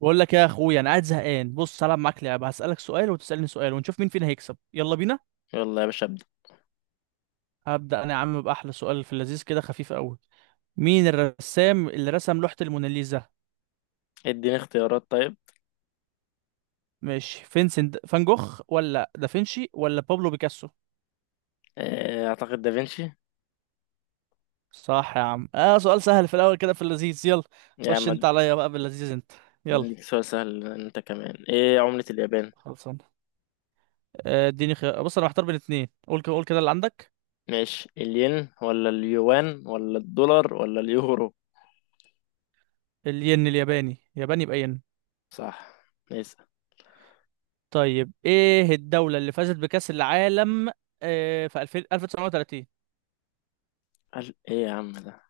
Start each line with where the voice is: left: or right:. right: بقول لك يا اخويا، انا قاعد زهقان. بص هلعب معاك لعبه. هسالك سؤال وتسالني سؤال ونشوف مين فينا هيكسب. يلا بينا.
left: يلا يا باشا، ابدأ.
right: هبدا انا يا عم باحلى سؤال في اللذيذ كده خفيف قوي. مين الرسام اللي رسم لوحه الموناليزا؟
left: اديني اختيارات. طيب،
right: ماشي، فينسنت فان جوخ ولا دافنشي ولا بابلو بيكاسو؟
left: اعتقد دافنشي.
right: صح يا عم. اه سؤال سهل في الاول كده في اللذيذ. يلا.
left: يا
right: خش انت
left: عم،
right: عليا بقى باللذيذ انت. يلا.
left: اديك سؤال سهل انت كمان. ايه عملة اليابان؟
right: خلصان. اديني خيار. بص انا محتار بين اتنين. قول كده قول كده اللي عندك.
left: ماشي، الين ولا اليوان ولا الدولار ولا اليورو؟
right: الين الياباني ياباني يبقى ين.
left: صح. نسأل.
right: طيب، ايه الدولة اللي فازت بكأس العالم في 2000 1930؟
left: قال ايه يا عم ده؟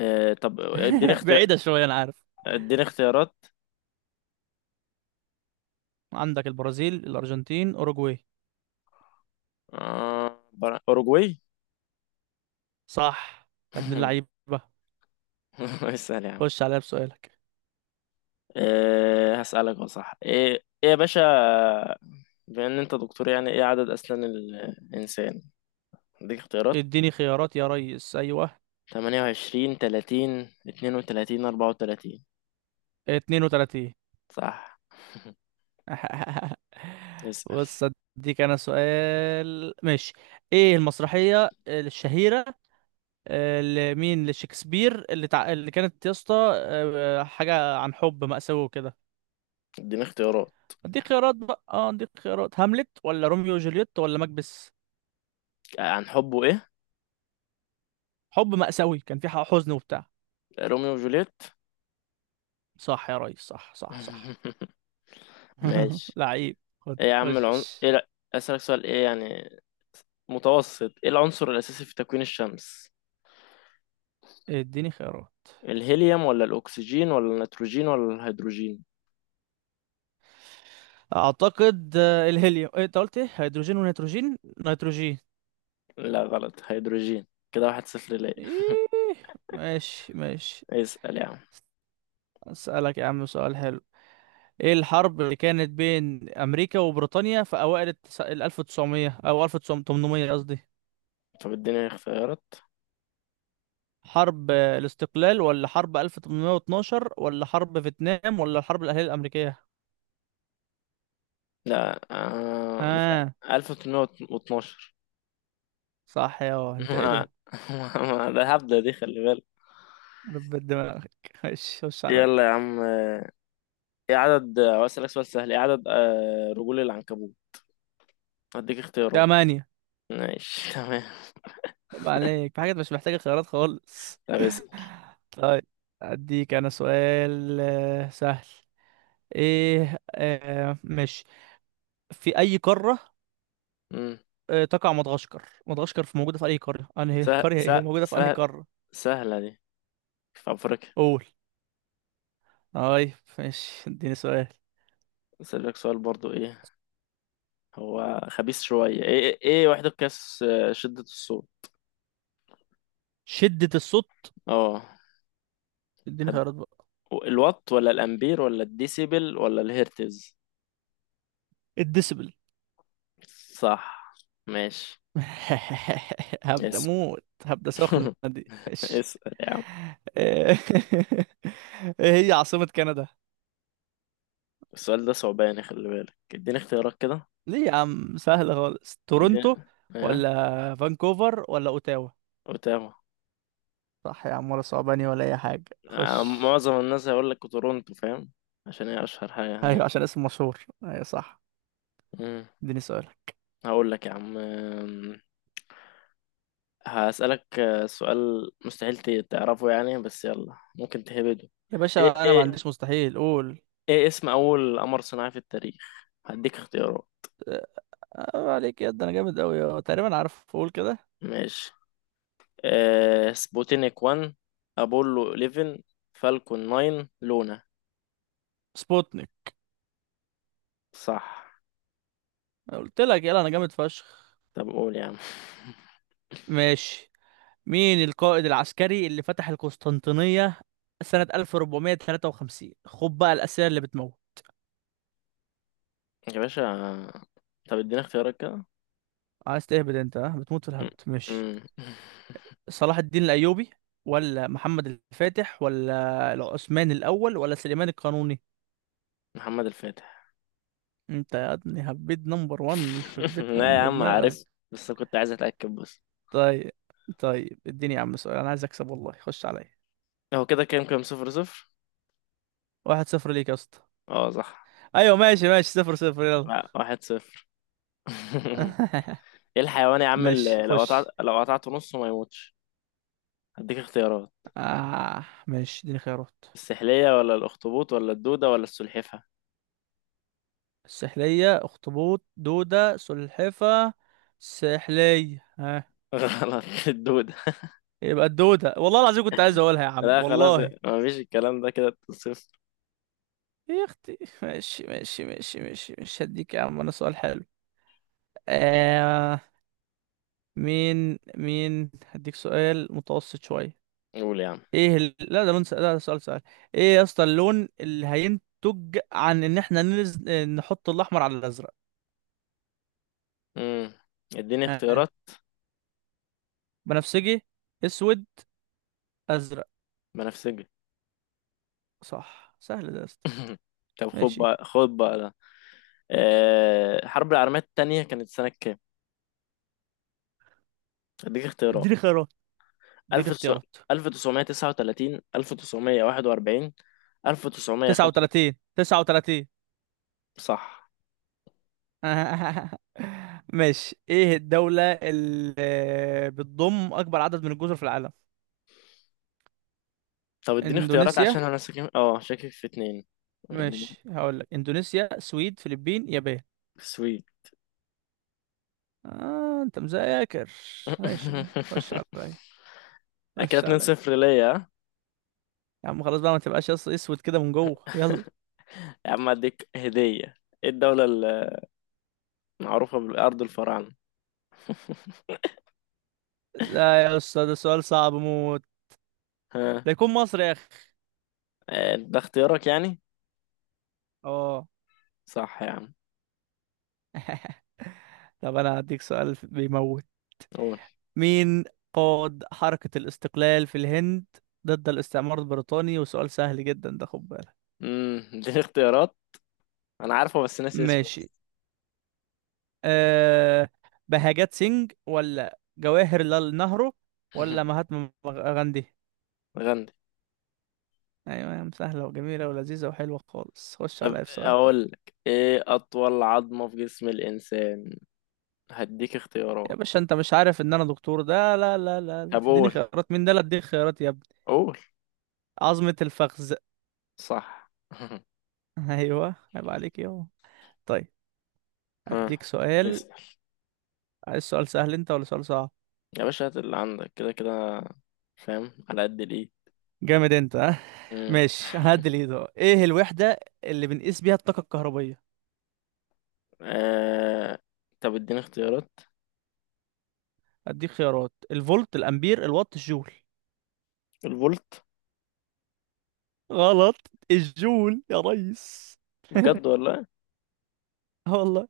left: إيه؟ طب اديني اختيار.
right: بعيدة شوية انا عارف.
left: اديني اختيارات.
right: عندك البرازيل، الارجنتين، اوروجواي.
left: اوروجواي.
right: صح. يا ابن اللعيبة.
left: اسأل يا عم.
right: خش عليا بسؤالك.
left: إيه هسألك؟ هو صح؟ ايه يا باشا، بما ان انت دكتور، يعني ايه عدد اسنان الانسان؟ اديك اختيارات:
right: اديني خيارات يا ريس، ايوه.
left: تمانية وعشرين، تلاتين، اتنين وتلاتين، أربعة وتلاتين.
right: 32.
left: صح. اسأل.
right: بص. اديك انا سؤال ماشي. ايه المسرحية الشهيرة لمين لشكسبير اللي اللي كانت يا اسطى، حاجة عن حب مأساوي وكده؟
left: اديني اختيارات.
right: دي خيارات بقى، اه دي خيارات: هاملت ولا روميو وجولييت ولا مكبس؟
left: عن حبه ايه؟
right: حب مأساوي، كان في حزن وبتاع.
left: روميو وجوليت.
right: صح يا ريس، صح صح صح.
left: ماشي.
right: لعيب. خد
left: ايه يا عم العن...
right: خش.
left: ايه، لا. اسألك سؤال. ايه يعني متوسط، ايه العنصر الأساسي في تكوين الشمس؟
right: اديني خيارات.
left: الهيليوم ولا الأكسجين ولا النيتروجين ولا الهيدروجين؟
right: اعتقد الهيليوم. إيه، انت قلت ايه؟ هيدروجين ونيتروجين. نيتروجين.
left: لا، غلط، هيدروجين. كده واحد صفر ليا.
right: ايه. ماشي ماشي.
left: اسأل يا عم.
right: اسألك يا عم سؤال حلو. ايه الحرب اللي كانت بين امريكا وبريطانيا في اوائل ال 1900 او 1800 قصدي؟
left: طب اديني اختيارات.
right: حرب الاستقلال ولا حرب 1812 ولا حرب فيتنام ولا الحرب الأهلية الأمريكية؟
left: لا، مش عارف،
right: ها.
left: 1812.
right: صح. يا انت ايه
left: ما
right: ده.
left: ده هبدة دي، خلي بالك.
right: ربت دماغك. خش خش عليا.
left: يلا يا عم. ايه عدد اسألك سؤال سهل: ايه عدد رجول العنكبوت؟ هديك اختيارات.
right: تمانية.
left: ماشي. تمام.
right: عيب عليك، في حاجات مش محتاجة خيارات خالص.
left: طب اسأل.
right: طيب. أديك أنا سؤال سهل. إيه ماشي. في أي قارة
left: مم.
right: تقع مدغشقر؟ مدغشقر في موجودة في أي قارة أنهي
left: سهل
right: قرية إيه
left: سهل
right: موجودة في أنهي
left: سهل،
right: قارة؟
left: سهلة دي. في أفريقيا.
right: قول. طيب. ماشي، اديني سؤال.
left: أسألك سؤال برضو. ايه، هو خبيث شوية. ايه وحدة قياس شدة الصوت؟
right: شدة الصوت.
left: اه.
right: اديني
left: حد-
right: خيارات بقى.
left: الوات ولا الأمبير ولا الديسيبل ولا الهرتز؟
right: الديسبل.
left: صح. ماشي.
right: هبدأ
left: اسأل.
right: موت. هبدأ سخنة دي إيش.
left: اسأل يا عم.
right: ايه. هي عاصمة كندا؟
left: السؤال ده صعباني، خلي بالك. اديني اختيارات كده.
right: ليه يا عم، سهلة خالص. تورونتو
left: اديني- ايه،
right: ولا فانكوفر ولا اوتاوا؟
left: اوتاوا.
right: صح يا عم، ولا صعباني ولا اي حاجة. خش.
left: معظم الناس هيقول لك تورونتو، فاهم؟ عشان هي اشهر حاجة
right: ايوه
left: هناك.
right: عشان اسم مشهور، ايوه صح.
left: مم.
right: اديني سؤالك.
left: هقول لك يا عم. هسألك سؤال مستحيل تعرفه يعني، بس يلا ممكن تهبده.
right: يا
left: ايه
right: باشا انا ما
left: ايه
right: عنديش مستحيل، قول.
left: ايه اسم اول قمر صناعي في التاريخ؟ هديك اختيارات.
right: آه عليك يا ده، انا جامد قوي تقريبا عارف. قول كده.
left: ماشي. آه، سبوتينيك 1، ابولو 11، فالكون 9، لونا.
right: سبوتنيك.
left: صح.
right: قلت لك يلا، انا جامد فشخ.
left: طب قول يا عم.
right: ماشي. مين القائد العسكري اللي فتح القسطنطينية سنة 1453؟ خد بقى الأسئلة اللي بتموت.
left: يا باشا. طب ادينا اختيارات كده.
right: عايز تهبد انت، ها بتموت في
left: م-
right: الهبد. ماشي.
left: م-
right: صلاح الدين الأيوبي ولا محمد الفاتح ولا العثمان الأول ولا سليمان القانوني؟
left: محمد الفاتح.
right: انت يا ابني هبيت نمبر 1. يخرب بيت
left: لا يا
right: أم
left: عم،
right: دماغك.
left: عارف، بس كنت عايز اتاكد بس.
right: طيب طيب، اديني يا عم سؤال، انا عايز اكسب والله. خش عليا.
left: هو كده كام؟ كام، صفر صفر؟
right: 1-0 ليك يا اسطى.
left: اه، صح،
right: ايوه ماشي ماشي 0-0 يلا.
left: لا، واحد صفر. ايه الحيوان يا عم
right: ماشي
left: اللي لو قطعت،
right: خش.
left: لو قطعته نصه ما يموتش؟ هديك اختيارات:
right: آه ماشي، اديني خيارات.
left: السحلية ولا الاخطبوط ولا الدودة ولا السلحفة.
right: السحلية، اخطبوط، دودة، سلحفة. سحلية. ها.
left: غلط، الدودة.
right: يبقى الدودة، والله العظيم كنت عايز اقولها يا عم
left: لا خلاص،
right: والله.
left: ما فيش الكلام ده، كده صفر.
right: يا اختي ماشي ماشي ماشي ماشي، مش هديك يا عم انا سؤال حلو. آه. مين هديك سؤال متوسط شوية.
left: قول يا عم.
right: ايه لا ده لا ده سؤال سؤال. ايه يا اسطى، اللون اللي هينتج عن ان احنا نحط الاحمر على الازرق؟
left: امم. اديني
right: ها.
left: اختيارات.
right: بنفسجي، اسود، ازرق.
left: بنفسجي.
right: صح، سهل ده يا اسطى.
left: طب خد
right: ماشي.
left: بقى، خد بقى ده. الحرب العالمية التانية كانت سنة كام؟ أديك اختيارات:
right: اديني خيارات. دي الاختيارات.
left: 1939، 1941، 1905.
right: 39 39.
left: صح.
right: ماشي. ايه الدولة اللي بتضم اكبر عدد من الجزر في العالم؟
left: طب اديني اختيارات
right: اندونيسيا.
left: عشان أنا ساكن، اه، شاكك في اتنين. اديني-
right: ماشي هقول لك: اندونيسيا، سويد، فلبين، يابان.
left: سويت.
right: آه انت مذاكر. ماشي خش عليا.
left: كده
right: خش عليا.
left: 2-0 ليا، ها؟
right: يا عم خلاص بقى، ما تبقاش اسود كده من جوه. يلا.
left: يا عم، أديك هدية. ايه الدولة المعروفة بالأرض الفراعنة؟
right: لا يا استاذ، ده سؤال صعب موت.
left: ها؟
right: ده يكون مصر يا اخي.
left: ده اختيارك يعني؟
right: اه.
left: صح يا عم.
right: طب انا هديك سؤال بيموت.
left: قول.
right: مين قاد حركة الاستقلال في الهند ضد الاستعمار البريطاني؟ وسؤال سهل جدا ده، خد بالك.
left: امم. اديني اختيارات. انا عارفه بس ناسي اسمه.
right: ماشي. أه. بهاجات سينج ولا جواهر لال نهرو ولا مهاتما غاندي؟
left: غندي.
right: ايوه يا عم، سهلة وجميلة ولذيذة وحلوة خالص. خش
left: طب
right: عليا في سؤال.
left: اقول لك، ايه اطول عظمة في جسم الانسان؟ هديك
right: يا
left: اختيارات.
right: باشا انت مش عارف ان انا دكتور ده؟ لا لا لا لا،
left: طب
right: تديني
left: قول،
right: خيارات؟ مين ده؟ لا، اديك خيارات يا ابني.
left: قول.
right: عظمة الفخذ.
left: صح.
right: ايوه، عيب عليك يا. طيب.
left: ها.
right: اديك سؤال.
left: اسأل
right: عايز سؤال سهل انت ولا سؤال صعب؟
left: يا باشا، هات اللي عندك. كده كده فاهم على قد الايه.
right: جامد انت ها.
left: مم.
right: ماشي هعدل ايده. ايه الوحدة اللي بنقيس بيها الطاقة الكهربية؟
left: آه... طب اديني اختيارات.
right: اديك خيارات: الفولت، الامبير، الوات، الجول.
left: الفولت.
right: غلط. الجول يا ريس.
left: بجد ولا؟
right: اه والله.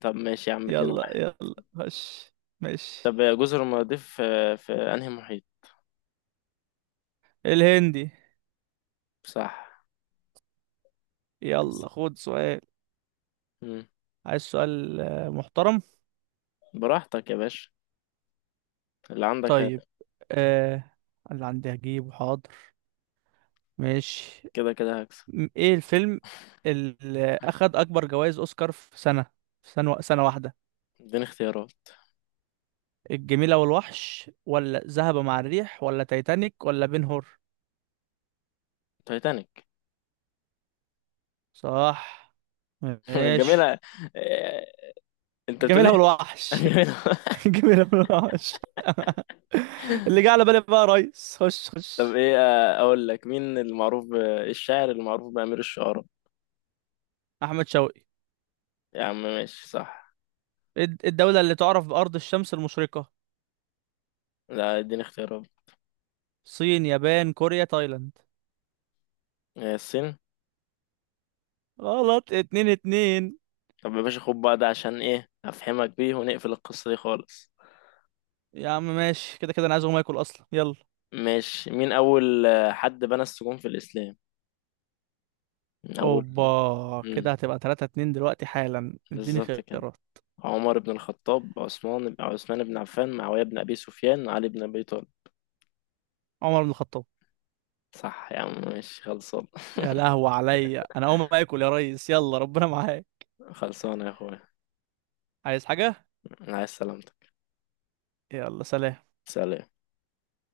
left: طب ماشي يا عم، اتنين
right: يلا
left: واحد.
right: يلا خش. ماشي.
left: طب جزر المالديف في انهي محيط؟
right: الهندي.
left: صح.
right: يلا خد سؤال.
left: مم.
right: عايز سؤال محترم.
left: براحتك يا باشا، اللي عندك هات.
right: طيب، آه اللي عندي هجيبه حاضر. ماشي.
left: كده كده هكسب.
right: ايه الفيلم اللي اخد اكبر جوائز اوسكار في سنة واحدة؟
left: اديني اختيارات.
right: الجميلة والوحش ولا ذهب مع الريح ولا تايتانيك ولا بن هور؟
left: تايتانيك.
right: صح. ماشي.
left: جميلة. إيه، انت بتقول ايه؟
right: الجميلة والوحش.
left: جميلة.
right: الجميلة والوحش. اللي جه على بالي بقى يا ريس. خش
left: طب
right: خش.
left: ايه، اقول لك مين المعروف إيه، الشاعر المعروف بأمير الشعراء؟
right: أحمد شوقي.
left: يا عم ماشي، صح.
right: الدولة اللي تعرف بأرض الشمس المشرقة؟
left: لا، اديني اختيارات.
right: الصين، يابان، كوريا، تايلاند.
left: إيه، الصين.
right: غلط. 2-2.
left: طب يا باشا، خد بقى ده عشان ايه افهمك بيه ونقفل القصة دي خالص.
right: يا عم ماشي كده كده، أنا عايز أقوم آكل أصلا، يلا.
left: ماشي. مين اول حد بنى السجون في الاسلام؟ اول.
right: أوبا،
left: مم.
right: كده هتبقى 3-2 دلوقتي حالا. اديني
left: بالظبط كده:
right: خيارات.
left: عمر بن الخطاب، عثمان بن عفان، معاوية بن ابي سفيان، علي بن ابي طالب.
right: عمر بن الخطاب.
left: صح يا عم، ماشي، خلصان.
right: يا لهوي عليا، انا اقوم اكل يا ريس، يلا ربنا معاك.
left: خلصانة يا اخويا.
right: عايز حاجة.
left: عايز سلامتك.
right: يلا، سلام.
left: سلام.